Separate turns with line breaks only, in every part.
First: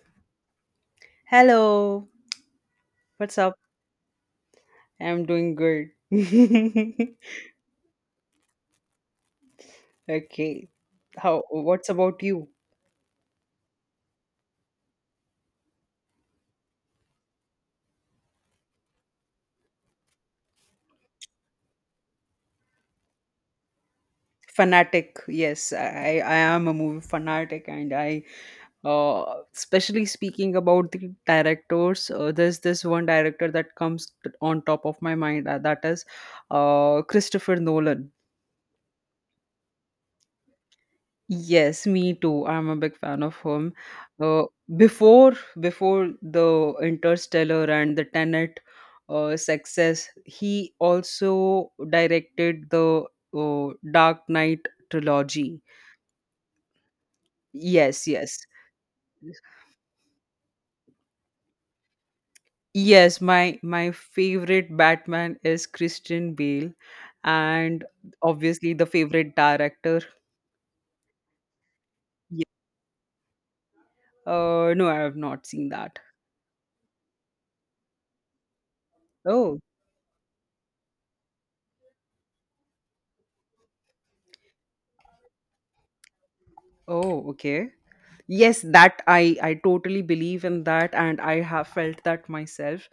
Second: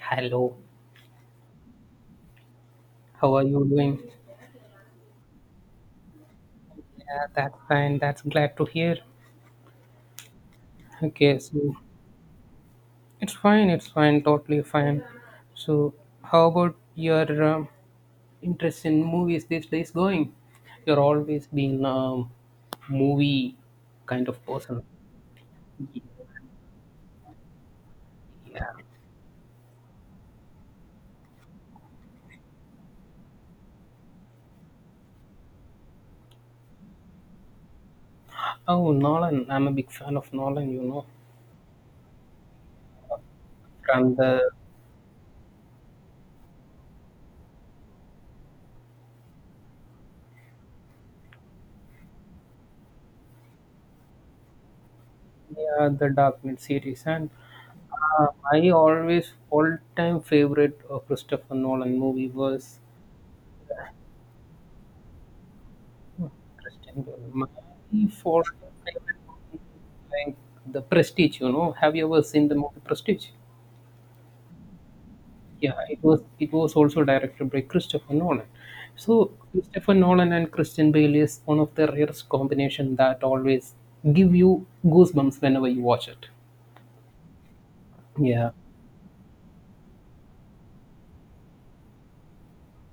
Hello,
Hello,
how
what's
are
up?
you doing?
I'm doing good.
Yeah, that's fine. That's glad to hear.
Okay.
Okay, so
What's about you?
it's fine. It's fine. Totally fine. So, how about your interest in movies these days going? You're always been movie kind of person.
Fanatic. Yes, I am a movie fanatic, and
Yeah.
uh, especially speaking about the directors, there's this one director that comes on top of my mind, that is, Christopher Nolan.
Oh, Nolan. I'm a big fan of Nolan. You know,
Yes, me too. I'm a big fan of him.
from the
Uh, before before the Interstellar and the Tenet success, he also directed the Dark Knight trilogy.
yeah the Dark Knight series, and
Yes, yes.
my always all time favorite Christopher Nolan movie was
Yes, my favorite Batman is Christian Bale,
Interesting. My
and
fourth
obviously the
favorite
favorite
movie
director.
is like The Prestige, you know. Have you ever
Ye-
seen the movie Prestige?
no, I have not seen
Yeah,
that.
it was also directed by Christopher Nolan. So
Oh,
Christopher Nolan and Christian Bale is one of the rarest combination that always give you goosebumps whenever you watch it.
oh, okay.
Yeah.
Yes, that I totally believe in that, and I have felt that myself.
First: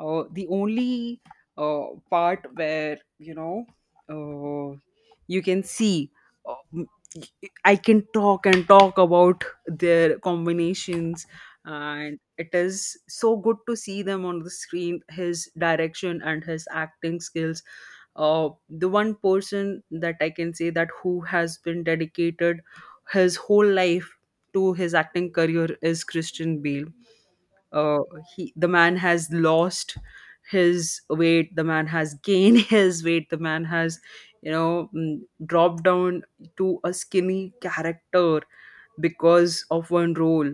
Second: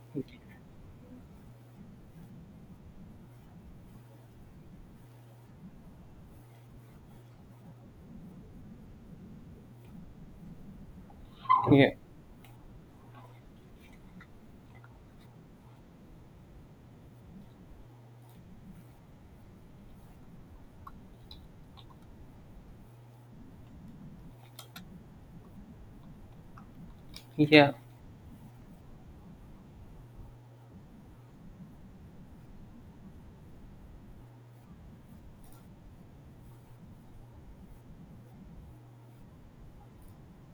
The only part where uh, you can see, uh, m- I can talk and talk about their combinations.
Yeah.
And it is so good to see them on the screen, his direction and his acting skills. The one person that I can say that who has been dedicated his whole life to his acting career is Christian Bale.
Yeah.
Uh, he The man has lost his weight. The man has gained his weight. The man has dropped down to a skinny character because of one role.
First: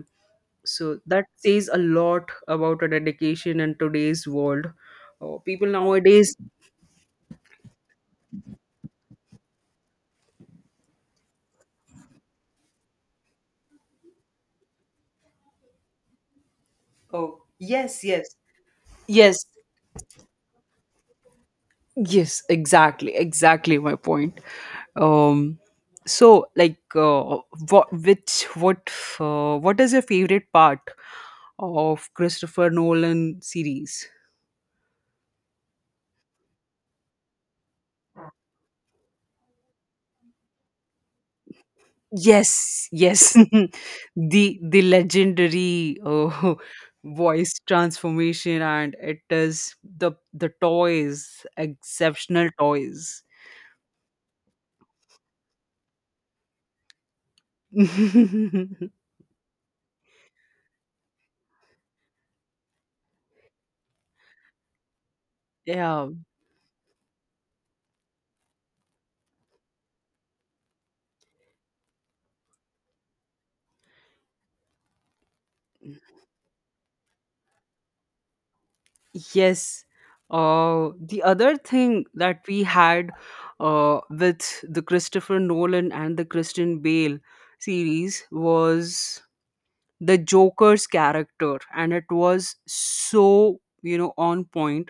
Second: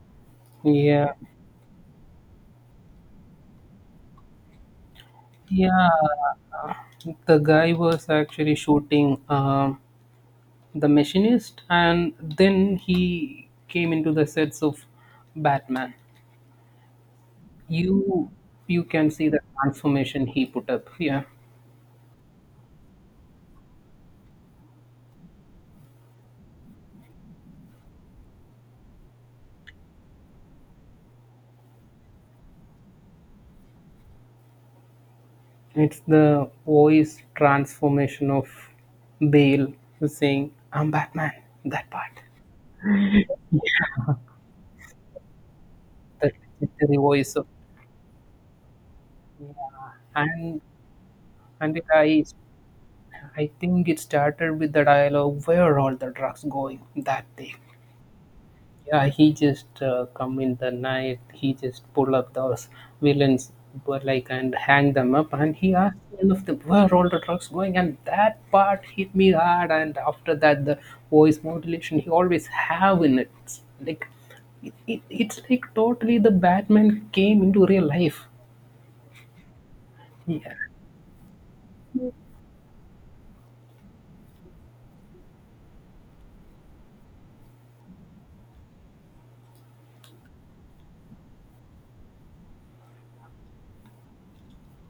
So
Yeah.
that says a lot about a dedication in today's world. People
Yeah.
nowadays.
The guy was actually shooting The Machinist, and then he came into the sets of Batman.
Oh, yes,
You
yes,
you can see the
yes.
transformation he put up. Yeah,
Yes, exactly, exactly my point. Um, so, like, what, which, what, what is your favorite part of Christopher Nolan series?
it's the voice transformation of Bale who's saying, "I'm Batman." That part,
Yes, yes, the legendary
that legendary voice of,
voice transformation, and it is the
and
toys,
and it, I
exceptional toys.
I think it started with the dialogue, "Where are all the drugs going?" That thing. Yeah, he just come in the night. He just pull up those villains, but like and hang them up. And he asked
Yeah,
all of them where all the drugs going. And that part hit me hard. And after that, the voice modulation he always have in it. It's like it's like totally the Batman came into real life.
yes.
Yeah.
The other thing that we had with the Christopher Nolan and the Christian Bale series was the Joker's character, and it was so, on point.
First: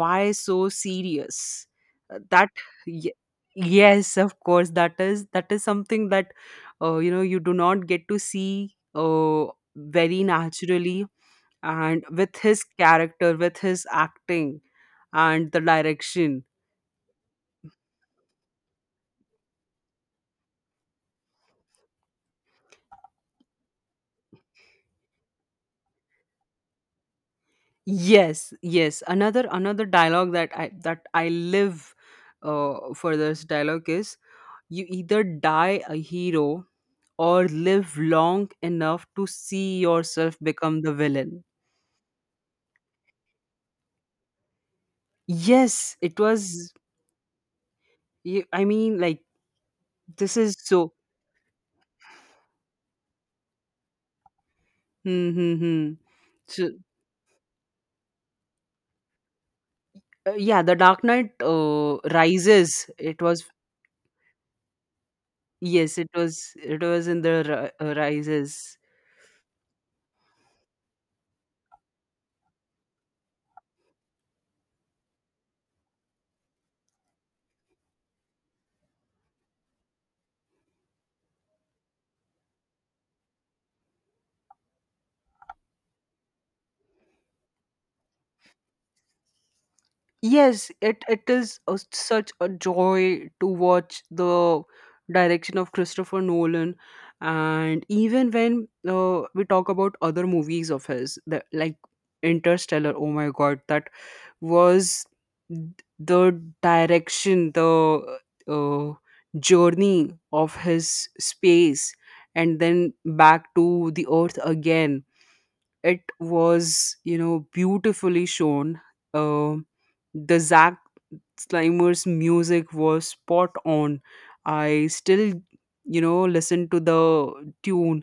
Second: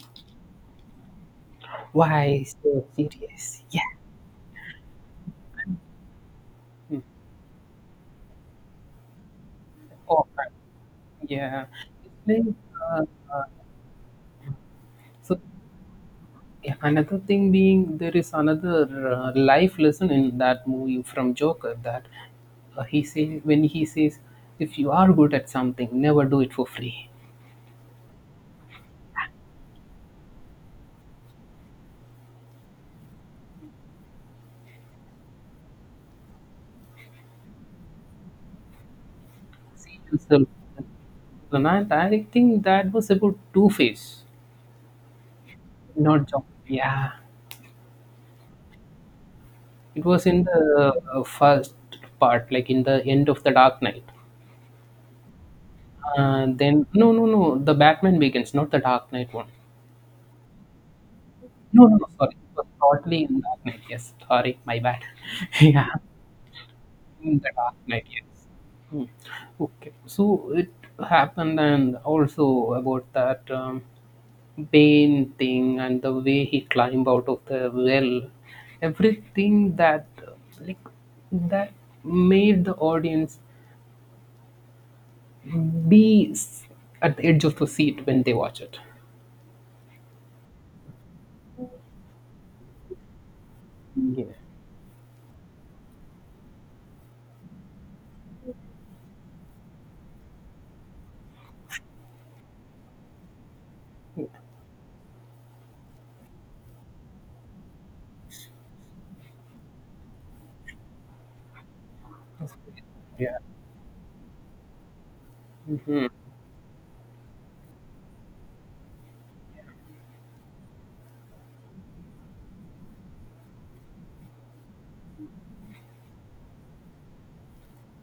Why so serious? Uh,
Why
That,
so
y-
serious?
yes, of course, that is something that
Yeah.
you do not get to see very
Oh,
naturally,
yeah.
and with
It's like,
his
uh,
character, with his acting,
so
and the direction.
Yeah, another thing being there is another life lesson in that movie from Joker that he say when he says if you are good at something never do it for free
Yes, yes, another dialogue that I live for. This dialogue is, you either die a hero or live long enough to see
see
yourself
yourself
become the villain.
and I think that was about Two Face
Yes, it
not Joker
was.
yeah
I mean, like,
it was
this
in
is
the
so.
first part like in the end of the Dark Knight
Hmm, hmm, hmm. so
then no, no, no, the Batman Begins not the Dark Knight one
uh, yeah, the Dark Knight
no no no sorry it was
rises, it
totally in
was.
Dark Knight yes sorry my bad yeah
Yes, it was in
in the
the
dark night yes
rises.
Hmm. Okay, so it happened, and also about that Bane thing and the way he climbed out of the well, everything that like that made the audience be s- at the edge of the seat when they watch it.
Yes, it is, such a joy to watch
Yeah,
the direction of Christopher Nolan, and even when we talk about other movies of his, like Interstellar. Oh my God, that was th- the direction, the uh, journey of his space, and then
yeah, yeah,
back to the Earth again. It was, beautifully shown. Um the zack slimer's music was spot on. I still, listen to the tune,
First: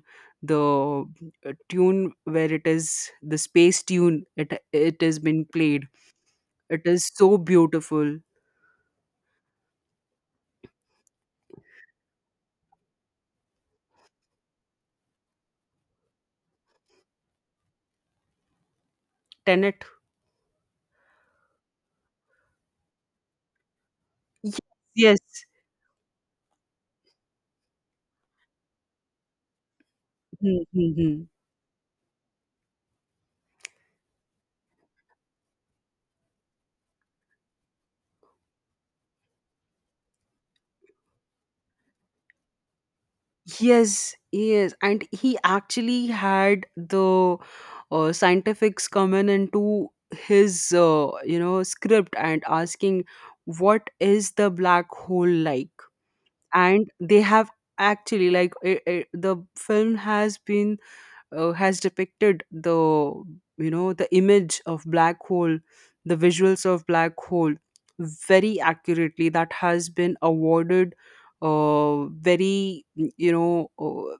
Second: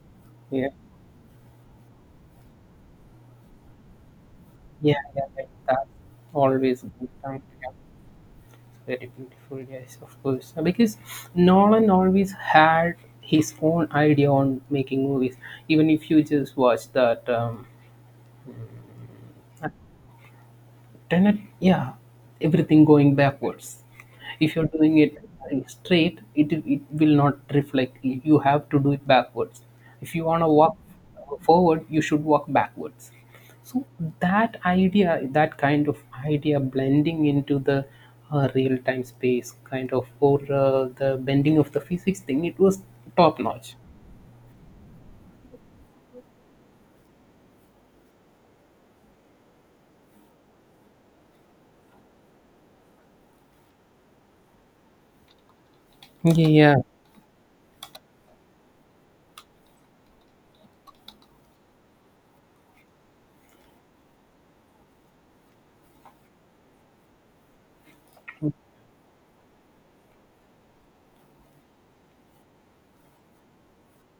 the
yeah,
tune where it is the space tune. it
yeah,
it has
yeah,
been
like that
played.
always.
It is
Good.
so beautiful.
Very beautiful, yes, of course. Because Nolan always had his own idea on making movies. Even if you just watch that
Tenet,
tenet yeah everything going backwards if
yes,
you're doing it
yes.
straight it will not reflect you have to do it backwards if you want to
Hmm,
walk
hmm, hmm.
forward you should walk backwards so that idea that kind of idea blending into the real time space kind of or the bending of the physics thing it was top notch
Yes, yes, and he actually had the scientifics come into his script, and asking, what is the black hole like?
yeah
And they have, actually, like, the film has been, has depicted the you know the image of black hole, the visuals of black hole very accurately. That has been awarded, very,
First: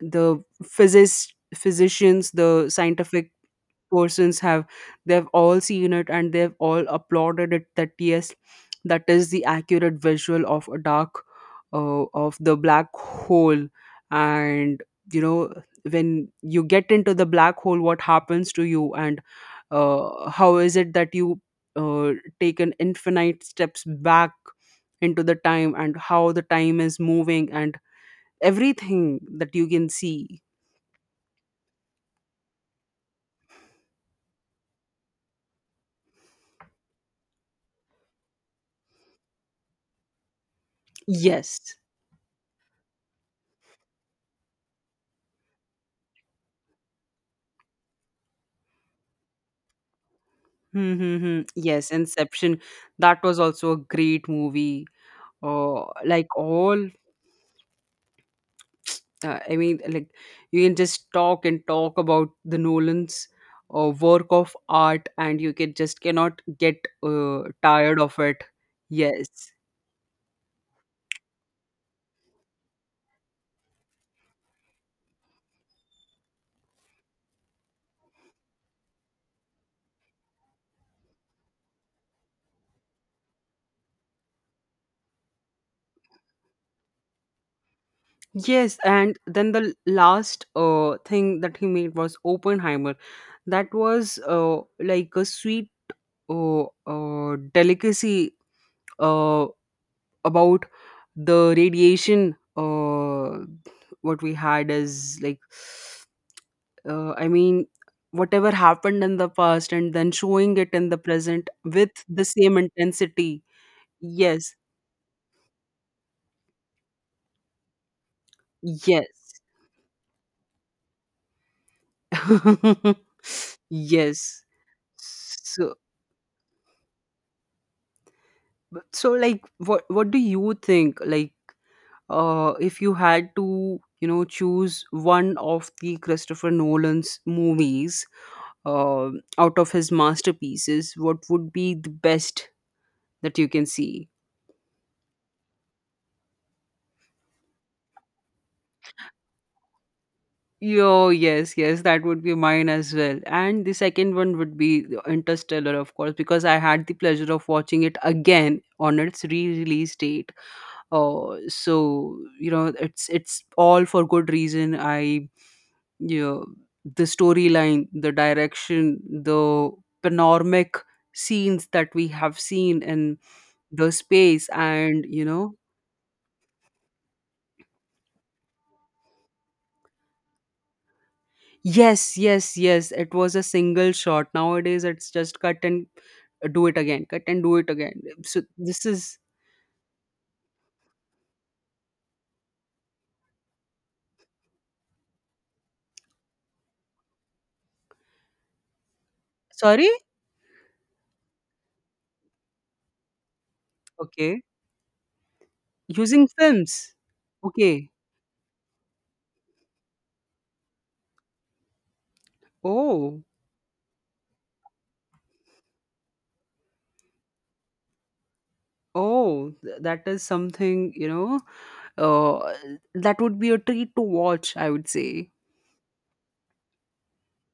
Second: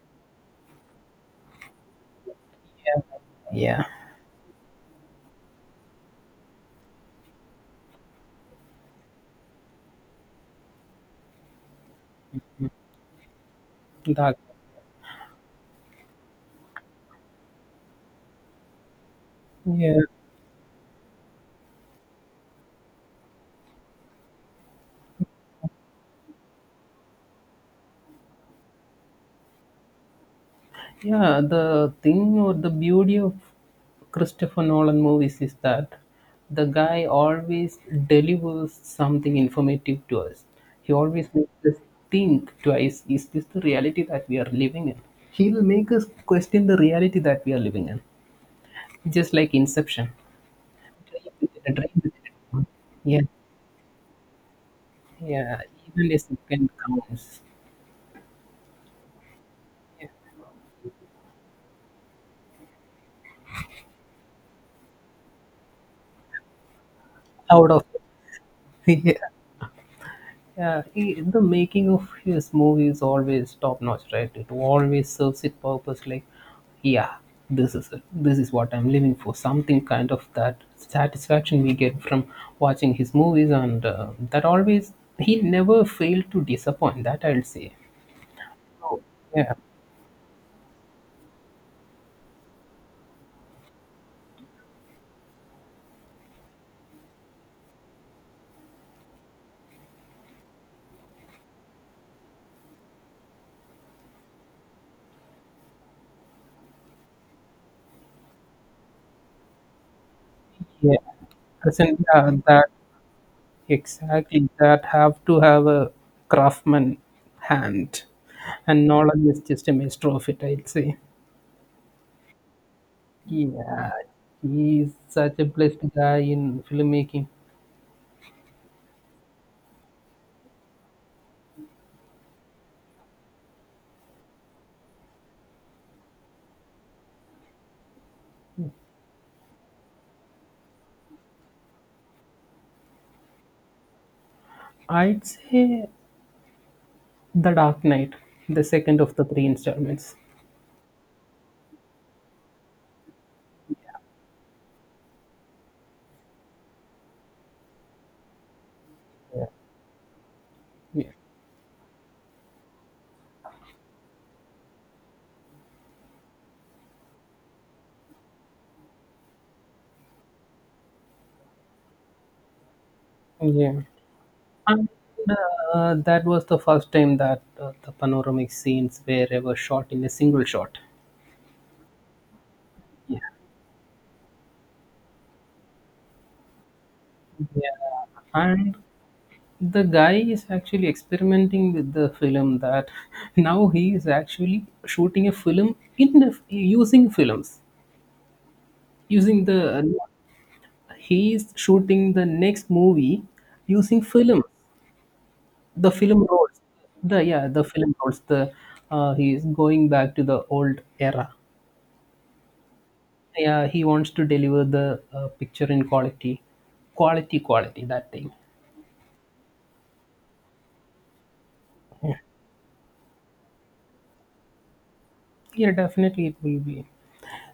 the physicists, physicians, the
yeah
scientific
yeah
persons have, they've all seen it, and they've all applauded it, that yes, that is the accurate visual of a dark of the black hole.
that
And you know when you get into the black hole, what happens to you? And
yeah.
how is it that you uh, take an infinite steps back into the time, and how the time is moving, and everything that you can see.
Yeah, the thing or the beauty of Christopher Nolan movies is that the guy always delivers something informative to us. He always makes
Yes.
us think twice is this the reality that we are living in? He will make us question the reality that we are living in, just like Inception.
Hmm, hmm,
Dream
hmm.
within a dream
Yes,
within a
Inception.
dream. Yeah,
That was also a great movie.
yeah,
Oh,
even a second counts
I mean, like, you can just talk and talk about the Nolan's work of art, and you can just cannot get
out of.
tired of it.
Yeah.
Yes.
Yeah, he, the making of his movie is always top notch, right? It always serves its purpose. Like, yeah, this is it. This is what I'm living for. Something kind of that satisfaction we get from watching his movies, and that always he never failed to disappoint. That I'll say.
Yes,
Oh,
and then
yeah,
the last thing that he made was Oppenheimer. That was like a sweet delicacy uh, about the radiation. What we had is like, I mean, whatever happened in the past, and then showing it in the
yeah.
present with
Present,
the
yeah,
same
that
intensity.
exactly
Yes,
that have to have a craftsman hand, and
yes.
Nolan is just a master of it. I'd say. Yeah,
Yes.
he is such a
so
blessed guy in filmmaking.
so like, what do you think? Like, if you had to, choose one of the Christopher Nolan's movies, uh, out of his masterpieces, what would be the best that you can see?
I'd say The Dark Knight, the second of the three installments.
Yo, yes, yes, that would be mine as well. And the second one would be the Interstellar, of course, because I had the pleasure of watching it again on its
Yeah.
re-release date.
Yeah.
So, it's all for good reason. You know, the storyline, the direction, the panoramic scenes that we have seen in
Yeah.
the space,
And
and
that was the first time that the panoramic scenes were ever shot in a single shot.
yes, yes, yes. It
Yeah.
was a single shot. Nowadays, it's just cut and do it again, cut and do it again.
Yeah.
So
And
this is.
the guy is actually experimenting with the film that now he is actually shooting a film in the, using films using the
Sorry.
He is shooting the next movie using
Okay,
film, the film
using
rolls.
films.
The yeah, the
Okay.
film rolls. The he is going back to the old era.
Oh,
Yeah, he wants to deliver the picture in quality, quality, quality. That thing.
oh, that is something. Uh, that would be a treat to watch, I would say.
Yeah, definitely it will be.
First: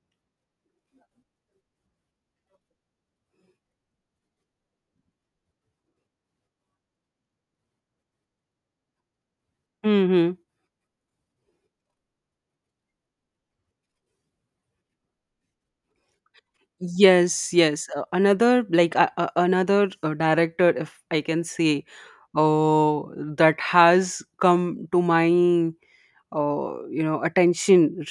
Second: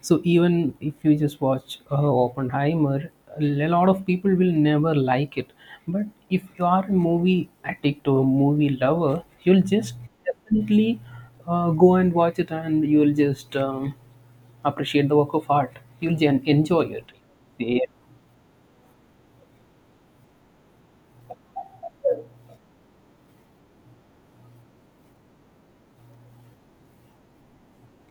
So even if you just watch Oppenheimer, a lot of people will never like it. But if you are a movie addict or movie lover, you'll just
Mm-hmm.
definitely go and watch it, and you'll just appreciate the work of art. You'll enjoy it.
Yes, yes. Another, like, another director, if I can say, oh, that has come to my attention,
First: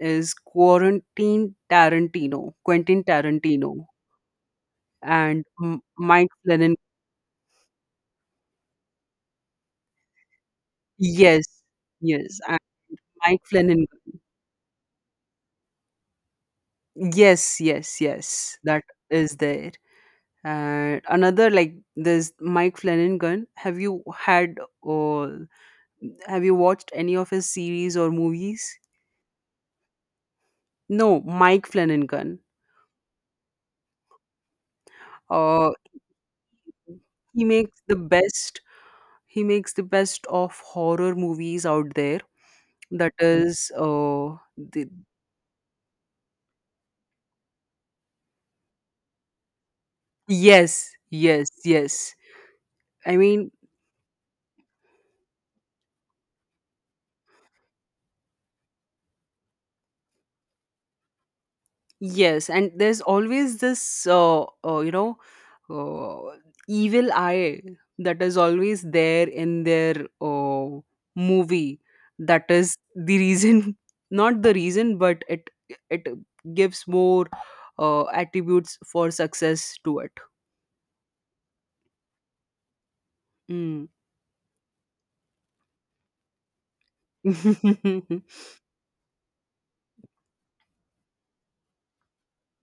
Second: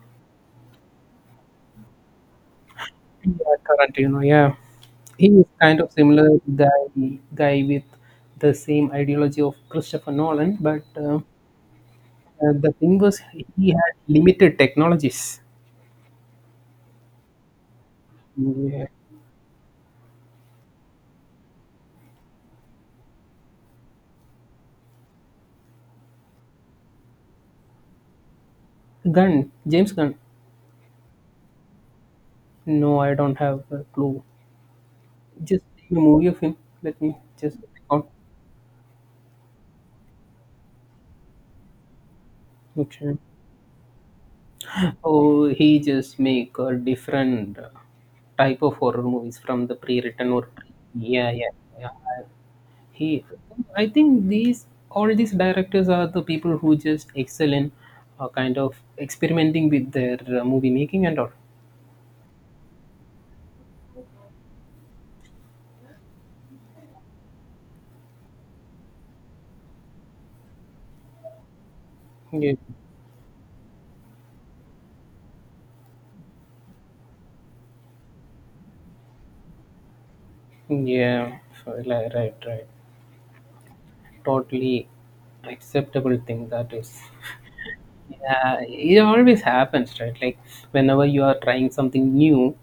is quarantine Tarantino, Quentin
Yeah,
Tarantino,
Tarantino. Yeah, he
and
is kind of
Mike
similar
Flanagan.
guy with the same ideology of Christopher Nolan, but
Yes, yes, and
The thing was
Mike
he
Flanagan.
had limited technologies.
Yes, yes, yes. That
Yeah.
is there. And another, like this Mike Flanagan. Or have you watched any of his series or movies?
Gunn, James Gunn.
No, Mike Flanagan.
No, I don't have a clue. Just
Uh,
name a movie of him. Let me
he
just
makes the
count.
best. He makes the best of horror movies out there. That
Okay.
is, oh, the,
Oh, he just make a different type of horror movies from the pre-written or pre-
Yes,
yeah,
yes,
yeah, yeah.
yes.
He,
I mean,
I think these all these directors are the people who just excel in kind of experimenting with their movie making and all.
yes, and there's always this, uh, you know, uh, evil eye that is always there in their movie. That
Yeah.
is the reason, not the reason, but it gives more attributes for success to it.
Yeah, right, right.
Mm.
Totally acceptable thing that is. Yeah, it always happens, right? Like whenever you are trying something new,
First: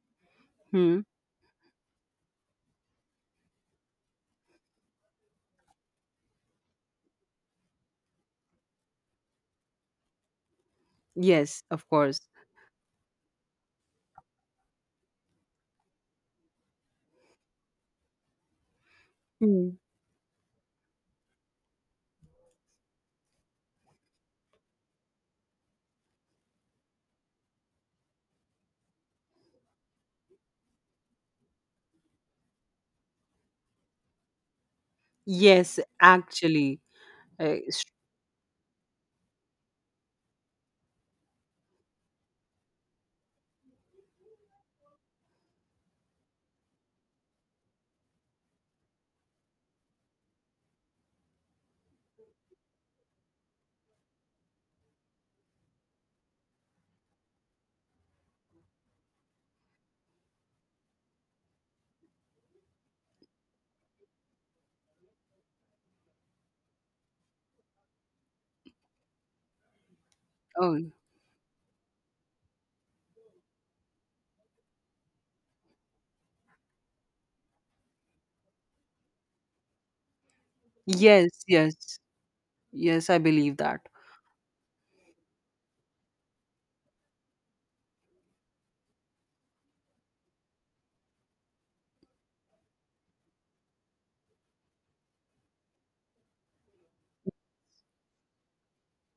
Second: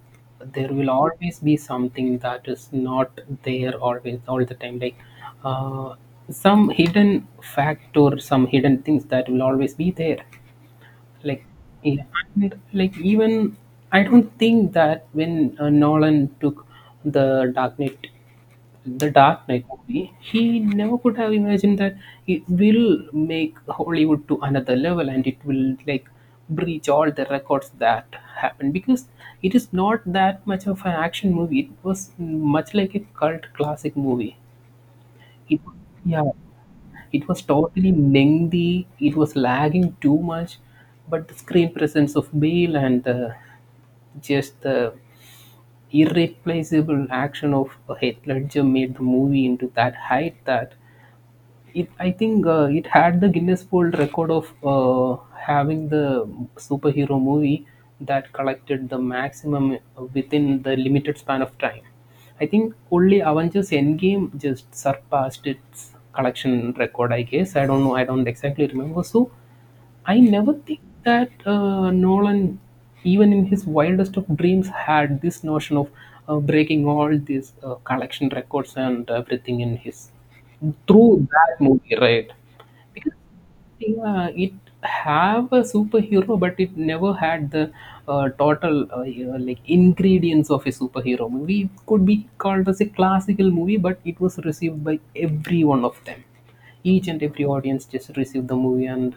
there will
Hmm.
always be something that is not there always all the time. Like uh, some hidden fact or some hidden things that will always be there. Like
Yes, of
yeah,
course.
and, like even I don't think that when Nolan took the Dark Knight The Dark Knight
Mm.
movie, he never could have imagined that it will make Hollywood to another level and it will like breach all the records that happened because it is not that much of an action movie. It was much like a cult classic movie. It,
Yes,
yeah,
actually.
it was
Uh, s-
totally lengthy. It was lagging too much, but the screen presence of Bale and the, just the irreplaceable action of Heath Ledger made the movie into that height that it I think it had the Guinness World Record of uh, having the superhero movie that collected the maximum within the limited span of time. I think only Avengers Endgame just surpassed its collection record. I guess, I don't know, I don't exactly remember, so I never
oh,
think that Nolan, even in his wildest of dreams, had this notion of breaking all these collection records and everything in his through
yes,
that movie,
yes,
right?
yes. I believe that.
Yeah, it have a superhero, but it never had the total you know, like ingredients of a superhero movie. It could be called as a classical movie, but it was received by every one of them. Each and every audience just received the movie, and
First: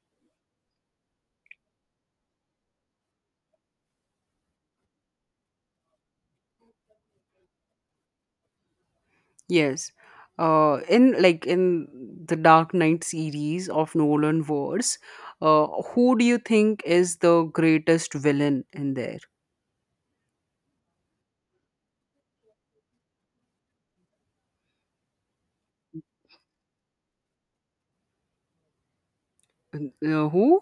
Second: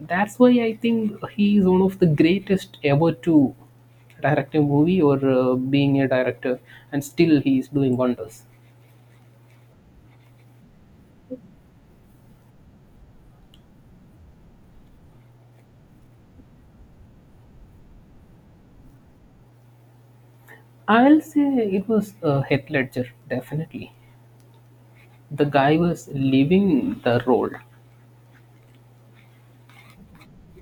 that's why I think he is one of the greatest ever to direct a movie or being a director, and still he is doing wonders.
Yes. In the Dark Knight series of Nolan verse, uh, who do you think is the greatest villain in there?
I'll say it was Heath Ledger, definitely. The guy was leaving the role.
Who?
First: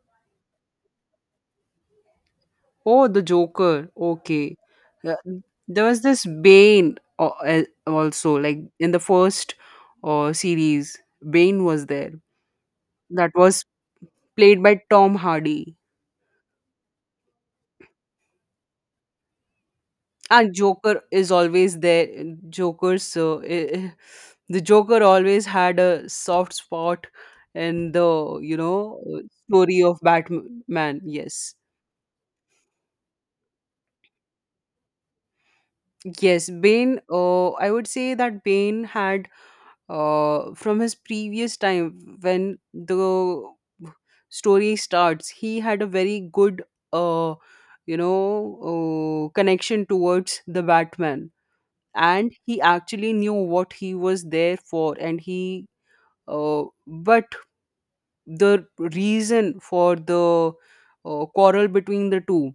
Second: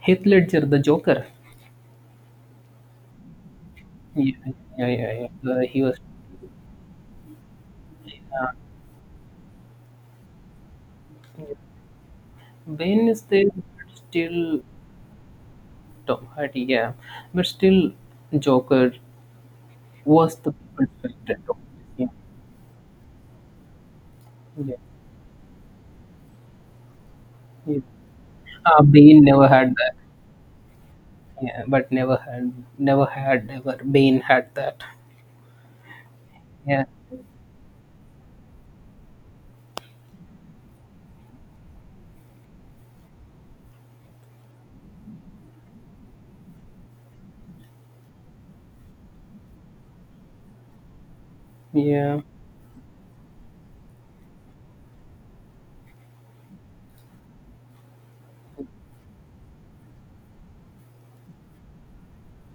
Heath Ledger, the Joker.
Oh, the Joker.
Yeah,
Okay.
yeah,
Uh,
yeah. Yeah. He
there
was.
was this Bane, also, like in the first series. Bane was there.
Bane is
That
there,
was
but still
played by Tom Hardy.
Tom Hardy. Yeah, but still Joker was
And
the people's
Joker is
favorite.
always
Yeah,
there. Joker, the
yeah.
Joker always had a soft spot
Yeah.
in the
Bane never had
story
that.
of Batman. Yes,
Yeah, but never had, never had, never. Bane had that.
yes.
Yeah,
Bane. I would say that Bane had, from his previous time, when the story starts, he had a very good, uh you know connection towards the Batman.
yeah,
And he actually knew what he was there for. And he but the reason for the quarrel between the two,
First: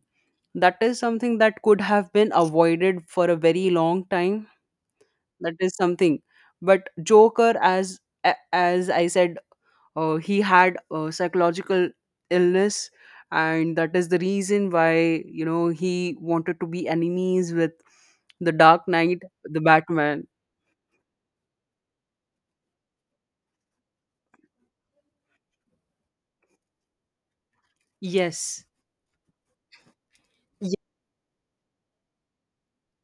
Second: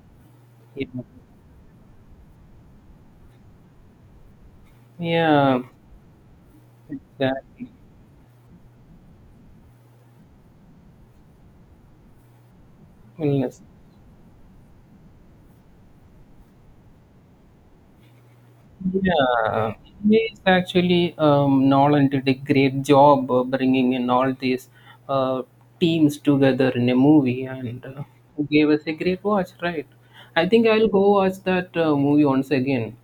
that
yeah.
is something that could have been avoided for a very long time. That
Yeah,
is something. But Joker,
exactly.
as as I said, he had a psychological illness,
Yes.
and that is the reason why, he wanted to be enemies with the Dark Knight, the
Yeah,
Batman.
he actually Nolan did a great job bringing in all these uh, teams together in a movie and
Yes.
gave us a great watch, right? I think
Y-
I'll go watch that movie once again.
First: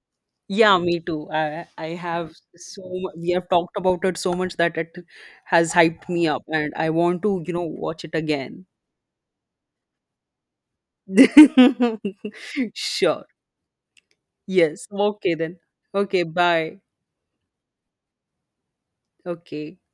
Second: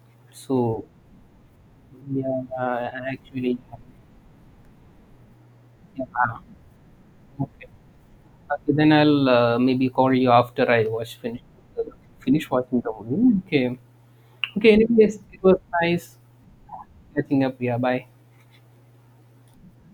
Yeah,
So,
me too. I have,
yeah,
we have
actually,
talked about it so much that it has hyped me
yeah,
up, and I want to,
okay.
watch it again.
Okay, then I'll maybe call you after I watch finish uh, finish watching the
Sure.
movie. Okay, okay.
Yes.
Anyways,
Okay
it was
then.
nice
Okay, bye.
catching up. Yeah, bye.
Okay.